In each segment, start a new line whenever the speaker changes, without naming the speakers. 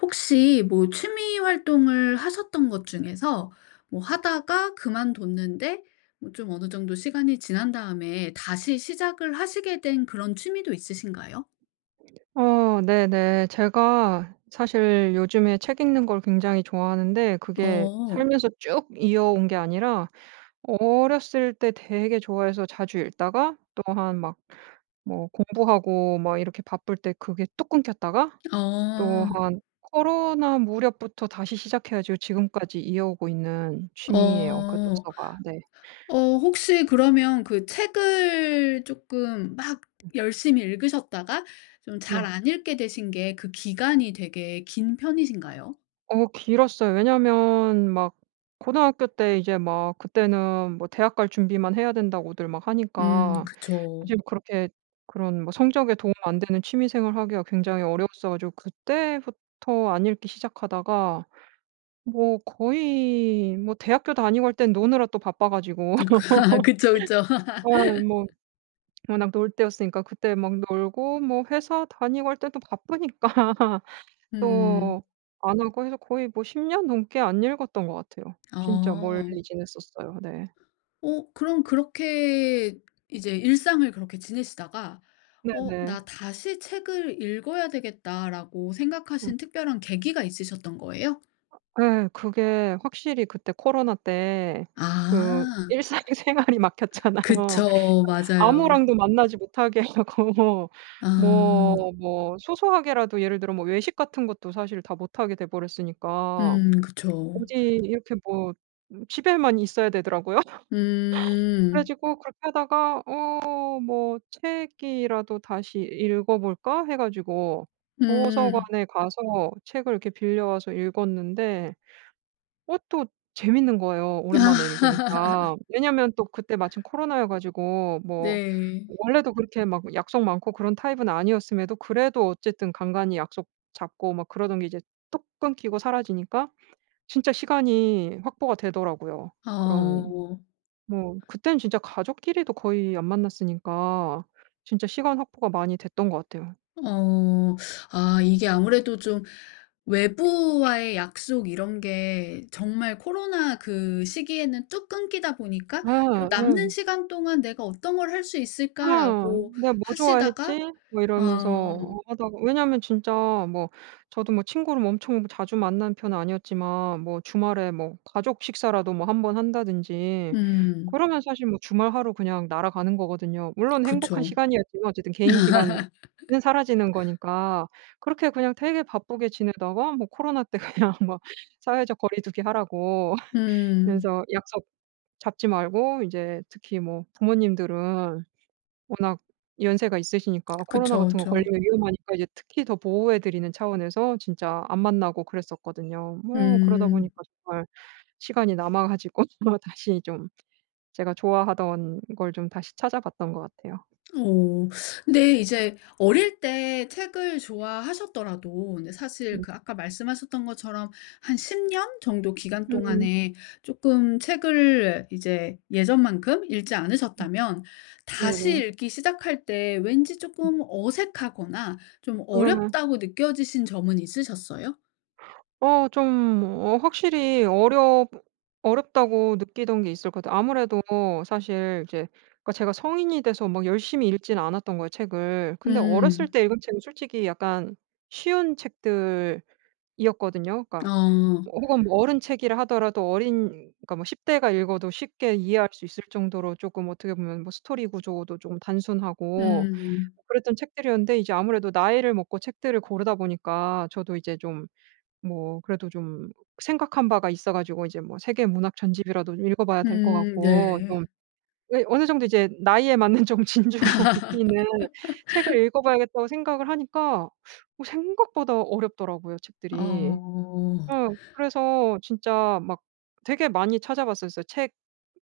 혹시 뭐 취미 활동을 하셨던 것 중에서 뭐 하다가 그만뒀는데 뭐 좀 어느 정도 시간이 지난 다음에 다시 시작을 하시게 된 그런 취미도 있으신가요?
어 네네. 제가 사실 요즘에 책 읽는 걸 굉장히 좋아하는데 그게
어.
살면서 쭉 이어온 게 아니라 어렸을 때 되게 좋아해서 자주 읽다가 또 한 막 뭐 공부하고 막 이렇게 바쁠 때 그게 뚝 끊겼다가 또
어.
한 코로나 무렵부터 다시 시작해 가지고 지금까지 이어오고 있는 취미예요 그
어.
독서가. 네.
어 혹시 그러면 그 책을 쪼끔 막
음.
열심히 읽으셨다가 좀 잘
네.
안 읽게 되신 게 그
음.
기간이 되게 긴 편이신가요?
어 길었어요. 왜냐하면 막 고등학교 때 이제 막 그때는 뭐 "대학 갈 준비만 해야 된다."고들 막
음
하니까 어
그쵸.
좀 그렇게 그런 뭐 성적에 도움 안 되는 취미 생활을 하기가 굉장히 어려웠어 가지고 그때부터 안 읽기 시작하다가 뭐 거의 뭐 대학교 다니고 할 땐 노느라 또 바빠 가지고
음. 그쵸, 그쵸.
어 뭐 워낙 놀 때였으니까 그때 막 놀고 뭐 회사 다니고 할 때도 바쁘니까
음.
또 안 하고 해서 거의 뭐 10 년 넘게 안 읽었던 것 같아요. 진짜 멀리
어.
지냈었어요. 네.
어 그럼 그렇게 이제 일상을 그렇게 지내시다가 '어
네네.
나 다시 책을 읽어야 되겠다.'라고
음.
생각하신 특별한 계기가 있으셨던 거예요?
어 예, 그게 확실히 그때 코로나 때 그
아.
일상생활이 막혔잖아요.
그쵸. 맞아요.
아무랑도 만나지 못하게 하고 뭐,
아.
뭐 뭐 소소하게라도 예를 들어 뭐 외식 같은 것도 사실 다 못 하게 돼 버렸으니까.
음. 그쵸.
어디 이렇게 뭐 음 집에만 있어야 되더라고요. 그래
음.
가지고 그렇게 하다가 '어 뭐 책이라도 다시 읽어 볼까?' 해 가지고
음.
도서관에 가서 책을 이렇게 빌려와서 읽었는데 그것도 재미있는 거예요 오랜만에 읽으니까. 왜냐하면 또 그때 마침 코로나여 가지고 뭐
네.
원래도 그렇게 막 약속 많고 그런 타입은 아니었음에도 그래도 어쨌든 간간이 약속 잡고 막 그러던 게 이제 뚝 끊기고 사라지니까 진짜 시간이 확보가 되더라고요. 그런
어오.
뭐 그때는 진짜 가족끼리도 거의 안 만났으니까 진짜 시간 확보가 많이 됐던 것 같아요.
어. 아 이게 아무래도 좀 외부와의 약속 이런 게 정말 코로나 그 시기에는 뚝 끊기다 보니까 '요
예. 예.
남는 시간 동안 내가 어떤 걸 할 수
어
있을까?'라고
'내가 뭐
하시다가
좋아했지?' 뭐 이러면서
어.
하다가 왜냐하면 진짜 뭐 저도 뭐 친구를 엄청 자주 만나는 편은 아니었지만 뭐 주말에 뭐 가족 식사라도 뭐 한번 한다든지
음.
그러면 사실 뭐 주말 하루 그냥 날아가는 거거든요. 물론 행복한
그쵸.
시간이었지만 어쨌든 개인 시간은 사라지는 거니까 그렇게 그냥 되게 바쁘게 지내다가 뭐 코로나 때 그냥 막 사회적 거리두기 하라고
음.
그래서 약속 잡지 말고 이제 특히 뭐 부모님들은 워낙 연세가 있으시니까 코로나
그쵸
같은 거
그쵸.
걸리면 위험하니까 이제 특히 더 보호해 드리는 차원에서 진짜 안 만나고 그랬었거든요. 뭐 그러다
음.
보니까 정말 시간이 남아 가지고 주마 다시 좀 제가 좋아하던 걸 좀 다시 찾아봤던 것 같아요.
오 근데 이제 어릴 때 책을 좋아하셨더라도 근데 사실
음.
그 아까 말씀하셨던 것처럼 한 10 년 정도 기간
음.
동안에 쪼끔 책을 이제 예전만큼 읽지
음.
않으셨다면 다시
네네.
읽기 시작할 때 왠지
음.
쪼끔 '어색하거나 좀
음.
어렵다.'고 느껴지신 점은 있으셨어요?
어 좀 뭐 확실히 어렵 어렵다고 느끼던 게 있을 것 같아요. 아무래도 사실 이제 그러니까 제가 성인이 돼서 막 열심히 읽지는 않았던 거예요 책을. 근데 어렸을
음.
때 읽은 책은 솔직히 약간 쉬운 책들이었거든요. 그러니까
어.
어 혹은 어른 책이라 하더라도 어린 그러니까 뭐 10대가 읽어도 쉽게 이해할 수 있을 정도로 조금 어떻게 보면 뭐 스토리 구조도 쪼금 단순하고
음.
그랬던 책들이었는데 이제 아무래도 나이를 먹고 책들을 고르다 보니까 저도 이제 좀 뭐 그래도 좀 생각한 바가 있어 가지고 이제 뭐 세계 문학 전집이라도 읽어 봐야 될 것
음
같고.
네.
좀 예 어느 정도 이제 나이에 맞는 좀 진중하고 깊이 있는 책을 읽어 봐야겠다고 생각을 하니까 어 생각보다 어렵더라고요 책들이.
어.
어 그래서 진짜 막 되게 많이 찾아 봤었어요.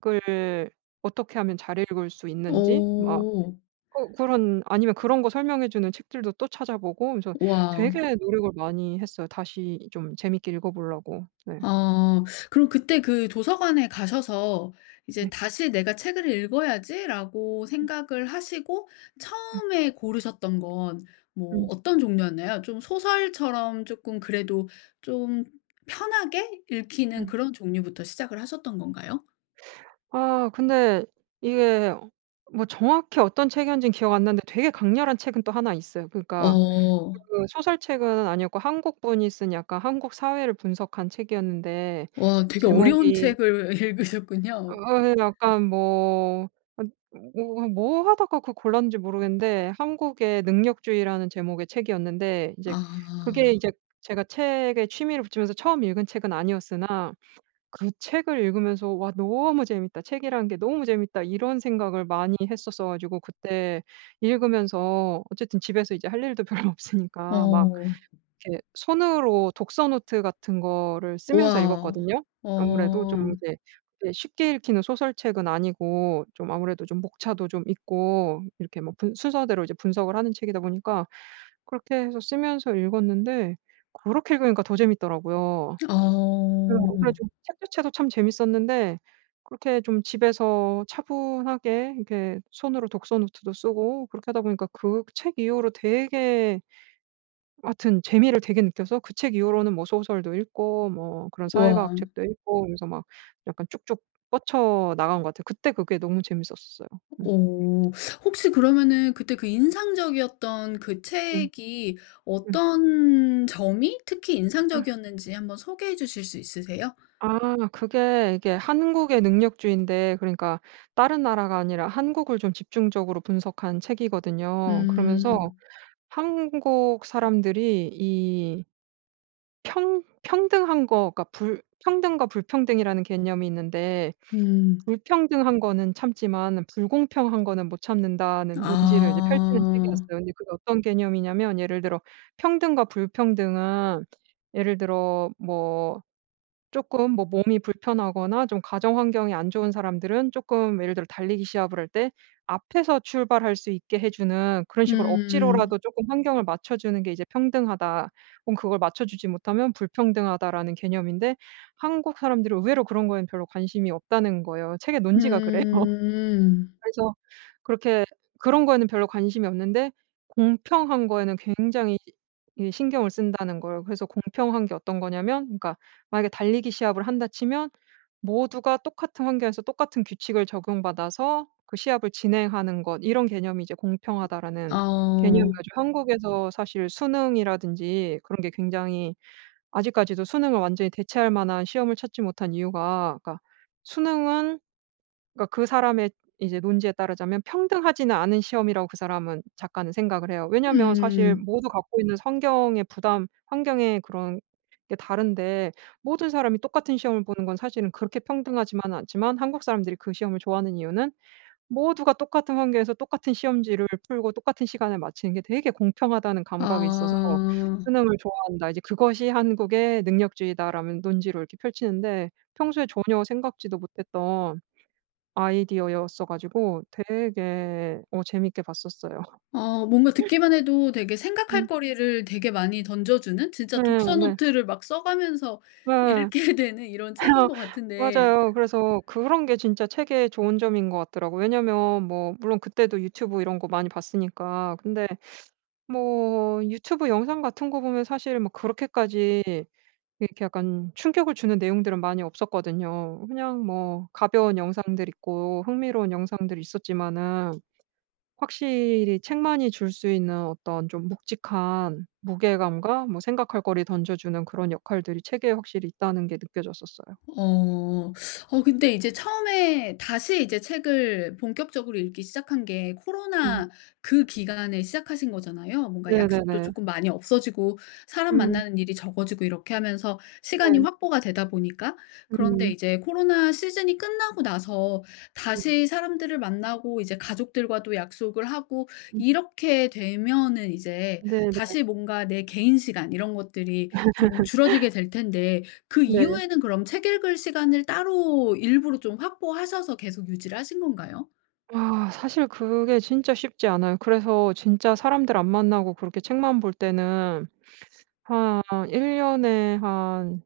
책을 어떻게 하면 잘 읽을 수 있는지 막
오.
어 그런 아니면 그런 거 설명해 주는 책들도 또 찾아 보고 그래서
와우.
되게 노력을 많이 했어요. 다시 좀 재밌게 읽어 보려고 네.
어 그럼 그때 그 도서관에 가셔서 이제
네.
'다시 내가 책을 읽어야지.'라고
음.
생각을 하시고
음.
처음에 고르셨던 건 뭐
음.
어떤 종류였나요? 좀 소설처럼 쪼끔 그래도 좀 편하게 읽히는
음.
그런 종류부터 시작을 하셨던 건가요?
아 근데 이게 뭐 정확히 어떤 책이었는지 기억 안 나는데 되게 강렬한 책은 또 1 있어요. 그러니까
어.
그 소설책은 아니었고 한국분이 쓴 약간 한국 사회를 분석한 책이었는데
와 되게 어려운
제목이
책을 읽으셨군요.
어어 약간 뭐 아니 뭐 뭐 하다가 그 골랐는지 모르겠는데 한국의 능력주의라는 제목의 책이었는데 이제 그게
아.
이제 제가 책에 취미를 붙이면서 처음 읽은 책은 아니었으나 그 책을 읽으면서 '와 너무 재밌다. 책이란 게 너무 재밌다.' 이런 생각을 많이 했었어 가지고 그때 읽으면서 어쨌든 집에서 이제 할 일도 별로 없으니까 막
어.
이렇게 손으로 독서노트 같은 거를 쓰면서
우와우
읽었거든요. 아무래도
어.
좀 이제 이게 쉽게 읽히는 소설책은 아니고 좀 아무래도 좀 목차도 좀 있고 이렇게 뭐 분 순서대로 이제 분석을 하는 책이다 보니까 그렇게 해서 쓰면서 읽었는데 그렇게 읽으니까 더 재밌더라고요. 그래요. 그래
어.
가지고 책 자체도 참 재밌었는데 그렇게 좀 집에서 차분하게 이렇게 손으로 독서노트도 쓰고 그렇게 하다 보니까 그 책 이후로 되게 하여튼 재미를 되게 느껴서 그 책 이후로는 뭐 소설도 읽고 뭐 그런
우와.
사회과학 책도 읽고 그러면서 막 약간 쭉쭉 뻗쳐 나간 것 같아요. 그때 그게 너무 재밌었어요. 음.
어 혹시 그러면은 그때 그 인상적이었던 그
음.
책이
음.
어떤 점이 특히
아.
인상적이었는지 한번 소개해 주실 수 있으세요?
아 그게 이게 한국의 능력주의인데 그러니까 다른 나라가 아니라 한국을 좀 집중적으로 분석한 책이거든요. 그러면서
음.
한국 사람들이 이 평 평등한 거가 불 평등과 불평등이라는 개념이 있는데
음.
불평등한 거는 참지만 불공평한 거는 못 참는다는 논지를 이제 펼치는
아.
책이었어요. 근데 그게 어떤 개념이냐면 예를 들어 평등과 불평등은 예를 들어 뭐 쪼끔 뭐 몸이 불편하거나 좀 가정 환경이 안 좋은 사람들은 쪼끔 예를 들어 달리기 시합을 할 때 앞에서 출발할 수 있게 해 주는 그런 식으로
음.
억지로라도 쪼끔 환경을 맞춰주는 게 이제 평등하다 혹은 그걸 맞춰주지 못하면 불평등하다라는 개념인데 한국 사람들은 의외로 그런 거엔 별로 관심이 없다는 거예요. 책의 논지가 그래요.
음.
그래서 그렇게 그런 거에는 별로 관심이 없는데 공평한 거에는 굉장히 이 신경을 쓴다는 거예요. 그래서 공평한 게 어떤 거냐면 그러니까 만약에 달리기 시합을 한다 치면 모두가 똑같은 환경에서 똑같은 규칙을 적용받아서 그 시합을 진행하는 것 이런 개념이 이제 공평하다라는 개념을
어.
가지고 한국에서 사실 수능이라든지 그런 게 굉장히 아직까지도 수능을 완전히 대체할 만한 시험을 찾지 못한 이유가 그러니까 수능은 그러니까 그 사람의 이제 논지에 따르자면 평등하지는 않은 시험이라고 그 사람은 작가는 생각을 해요. 왜냐하면 사실
음.
모두 갖고 있는 성경의 부담 환경에 그런 게 다른데 모든 사람이 똑같은 시험을 보는 건 사실은 그렇게 평등하지만은 않지만 한국 사람들이 그 시험을 좋아하는 이유는 모두가 똑같은 환경에서 똑같은 시험지를 풀고 똑같은 시간에 마치는 게 되게 공평하다는 감각이 있어서
아.
수능을 좋아한다. 이제 그것이 한국의 능력주의다라는 논지로 이렇게 펼치는데 평소에 전혀 생각지도 못했던 아이디어였어 가지고 되게 어 재밌게 봤었어요.
어 뭔가 듣기만 해도 되게 생각할
음.
거리를 되게 많이 던져 주는
네
진짜
네.
독서노트를 막 써 가면서
네. 어
읽게 되는 이런 책인 거 같은데
맞아요. 그래서 그런 게 진짜 책의 좋은 점인 것 같더라고요. 왜냐하면 뭐 물론 그때도 유튜브 이런 거 많이 봤으니까 근데 뭐 유튜브 영상 같은 거 보면 사실은 뭐 그렇게까지 이렇게 약간 충격을 주는 내용들은 많이 없었거든요. 그냥 뭐 가벼운 영상들이 있고 흥미로운 영상들이 있었지만은 확실히 책만이 줄 수 있는 어떤 좀 묵직한 무게감과 뭐 생각할 거리 던져 주는 그런 역할들이 책에 확실히 있다는 게 느껴졌었어요.
어. 어 근데 이제 처음에 다시 이제 책을 본격적으로 읽기 시작한 게
음.
코로나 그 기간에 시작하신 거잖아요. 뭔가 약속도
네네네.
쪼끔 많이 없어지고 사람
음.
만나는 일이 적어지고 이렇게 하면서 시간이
네.
확보가 되다 보니까. 그런데
음.
이제 코로나 시즌이 끝나고 나서
음.
다시 사람들을 만나고 이제 가족들과도 약속을 하고
음.
이렇게 되면은 이제
네 네.
다시 뭔가 내 개인 시간 이런 것들이 조금 줄어들게 될 텐데 그
네.
이후에는 그럼 책 읽을 시간을 따로 일부러 좀 확보하셔서 계속 유지를 하신 건가요?
아 사실 그게 진짜 쉽지 않아요. 그래서 진짜 사람들 안 만나고 그렇게 책만 볼 때는 한 1 년에 한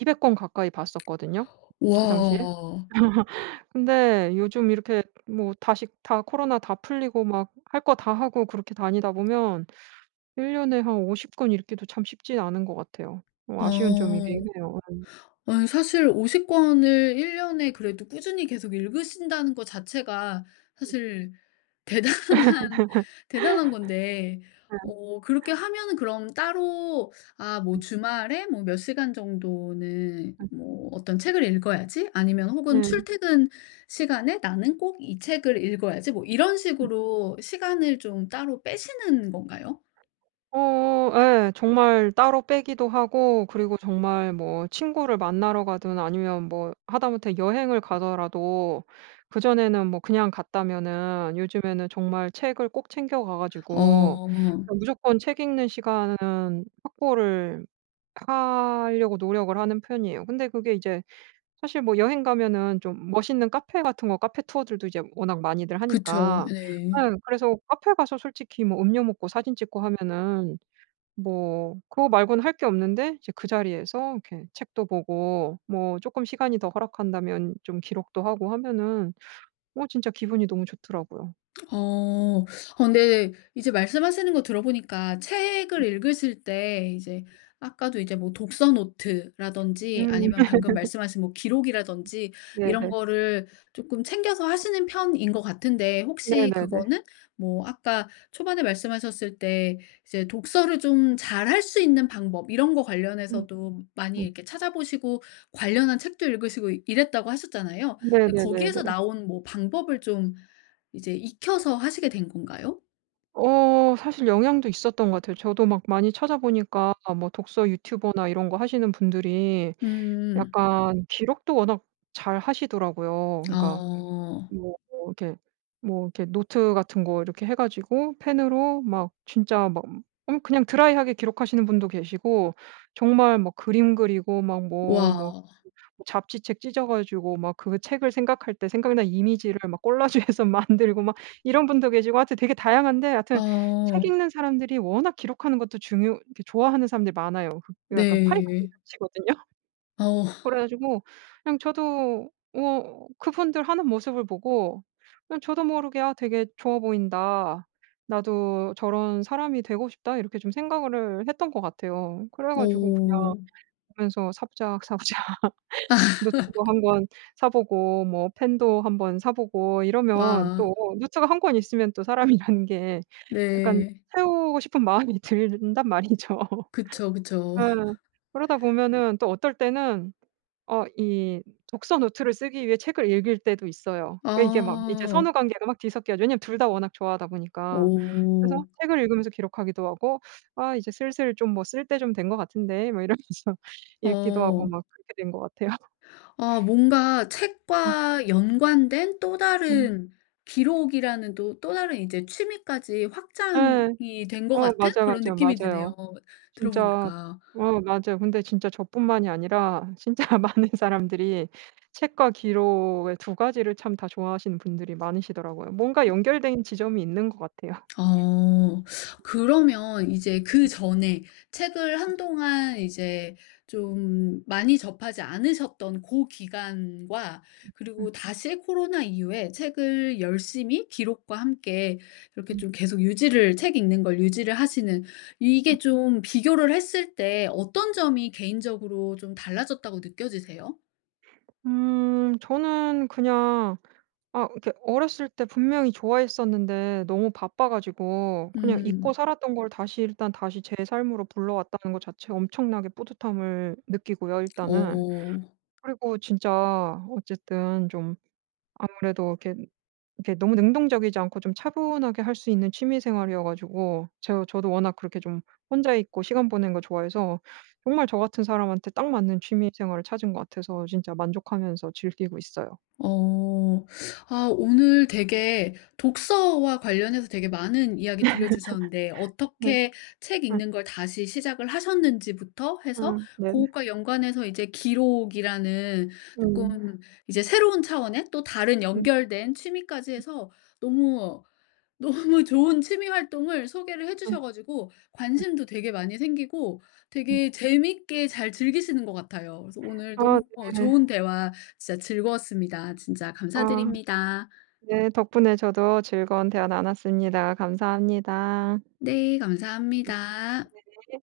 200 권 가까이 봤었거든요 그 당시에.
와.
근데 요즘 이렇게 뭐 다시 다 코로나 다 풀리고 막 할 거 다 하고 그렇게 다니다 보면 1 년에 한 50 권 읽기도 참 쉽지는 않은 것 같아요. 어 아쉬운 점이긴
아.
해요. 음.
아니 사실 50 권을 1 년에 그래도 꾸준히 계속 읽으신다는 것 자체가
음.
사실 대단한 대단한 건데
어.
어 그렇게 하면은 그럼 따로 아 뭐
음.
'주말에 뭐 몇 시간 정도는
음.
뭐 어떤 책을 읽어야지.' 아니면 혹은
네.
'출퇴근 시간에 나는 꼭 이 책을 읽어야지.' 뭐 이런
음.
식으로 시간을 좀 따로 빼시는 건가요?
어 예. 정말 따로 빼기도 하고 그리고 정말 뭐 친구를 만나러 가든 아니면 뭐 하다 못해 여행을 가더라도 그 전에는 뭐 그냥 갔다면은 요즘에는 정말 책을 꼭 챙겨 가 가지고
어.
무조건 책 읽는 시간 확보를 하려고 노력을 하는 편이에요. 근데 그게 이제 사실 뭐 여행 가면은 좀 멋있는 카페 같은 거 카페 투어들도 이제 워낙 많이들
그쵸.
하니까
네.
네 그래서 카페 가서 솔직히 뭐 음료 먹고 사진 찍고 하면은 뭐 그거 말고는 할 게 없는데 이제 그 자리에서 이렇게 책도 보고 뭐 쪼끔 시간이 더 허락한다면 좀 기록도 하고 하면은 어 진짜 기분이 너무 좋더라고요.
어 어 근데 이제 말씀하시는 것 들어보니까 책을
음.
읽으실 때 이제 아까도 이제 뭐 독서 노트라든지
음.
아니면 방금 말씀하신 뭐
음.
기록이라든지 이런
네네.
거를 쪼끔 챙겨서 하시는 편인 것 같은데 혹시
네네네.
그거는 뭐 아까 초반에 말씀하셨을 때 이제 독서를 좀 잘 할 수 있는 방법 이런 것
음
관련해서도 많이
음.
이렇게 찾아 보시고 관련한 책도 읽으시고 이랬다고 하셨잖아요. 근데
네네네네.
거기에서 나온 뭐 방법을 좀 이제
아.
익혀서 하시게 된 건가요?
어 사실 영향도 있었던 것 같아요. 저도 막 많이 찾아 보니까 뭐 독서 유튜버나 이런 거 하시는 분들이
음.
약간 기록도 워낙 잘 하시더라고요. 그니까
어.
뭐 이렇게 뭐 이렇게 뭐 노트 같은 거 이렇게 해 가지고 펜으로 막 진짜 막 음 그냥 드라이하게 기록하시는 분도 계시고 정말 막 그림 그리고 막 뭐 뭐
와.
뭐 잡지책 찢어 가지고 막 그거 책을 생각할 때 생각난 이미지를 막 꼴라주해서 만들고 막 이런 분도 계시고 하여튼 되게 다양한데 하여튼 책
어.
읽는 사람들이 워낙 기록하는 것도 중요 이렇게 좋아하는 사람들이 많아요. 그게 약간 파이가 좀
네.
겹치거든요?
어.
그래 가지고 그냥 저도 어 그분들 하는 모습을 보고 그냥 저도 모르게 '아 되게 좋아 보인다. 나도 저런 사람이 되고 싶다.' 이렇게 좀 생각을 했던 것 같아요. 그래 가지고 그냥
오.
보면서 사부작사부작 노트도 1 권 사 보고 뭐 펜도 한번 사 보고 이러면
와.
또 노트가 1 권 있으면 또 사람이라는 게 약간
네.
채우고 싶은 마음이 든단 말이죠.
그쵸, 그쵸.
예. 그러다 보면은 또 어떨 때는 어 이 독서노트를 쓰기 위해 책을 읽을 때도 있어요. 이게 막 이제
어.
선후관계가 막 뒤섞여져 왜냐하면 2 다 워낙 좋아하다 보니까. 그래서
오.
책을 읽으면서 기록하기도 하고 '아 이제 슬슬 좀 뭐 쓸 때 좀 된 것 같은데.' 뭐 이러면서 읽기도 하고
어.
막 그렇게 된 것 같아요.
어 뭔가
음.
책과 연관된 또
음.
다른 기록이라는 또 또 다른 이제 취미까지
예.
확장이 된 것
어
같은
맞아요,
그런
맞아요,
느낌이
맞아요.
드네요,
진짜
들어보니까.
어 맞아요. 근데 진짜 저뿐만이 아니라 진짜 많은 사람들이 책과 기록의 2 가지를 참 다 좋아 하시는 분들이 많으시더라고요. 뭔가
어.
연결된 지점이 있는 것 같아요.
어.
음.
그러면 이제 그전에 책을
음.
한동안 이제 좀 많이 접하지 않으셨던 고 기간과
음 음.
그리고 다시 코로나 이후에 책을 열심히 기록과 함께 이렇게
음.
좀 계속 유지를 책 읽는 걸 유지를 하시는 이게
음.
좀 비교를 했을 때 어떤 점이 개인적으로 좀 달라졌다고 느껴지세요?
음 저는 그냥 아 그니까 어렸을 때 분명히 좋아했었는데 너무 바빠가지고 그냥 잊고
음.
살았던 걸 다시 일단 다시 제 삶으로 불러왔다는 거 자체 엄청나게 뿌듯함을 느끼고요 일단은.
어.
그리고 진짜 어쨌든 좀 아무래도 이렇게, 이렇게 너무 능동적이지 않고 좀 차분하게 할 수 있는 취미생활이어 가지고 제가 저도 워낙 그렇게 좀 혼자 있고 시간 보내는 거 좋아해서 정말 저 같은 사람한테 딱 맞는 취미생활을 찾은 것 같아서 진짜 만족하면서 즐기고 있어요.
어. 아 오늘 되게 독서와 관련해서 되게 많은 이야기 들려주셨는데
네.
어떻게 책
음.
읽는 걸 다시 시작을 하셨는지부터 해서
아 네네.
고것과 연관해서 이제 기록이라는
음.
쪼끔 이제 새로운 차원의 또 다른
음.
연결된 취미까지
음.
해서 너무, 너무 좋은 취미 활동을 소개를
예.
해주셔 가지고
예.
관심도 되게 많이 생기고
네.
되게 재밌게 잘 즐기시는 것 같아요. 그래서 오늘
아.
너무
네.
좋은 대화 진짜 즐거웠습니다. 진짜
아.
감사드립니다.
네. 덕분에 저도 즐거운 대화 나눴습니다. 감사합니다.
네. 감사합니다.
네네.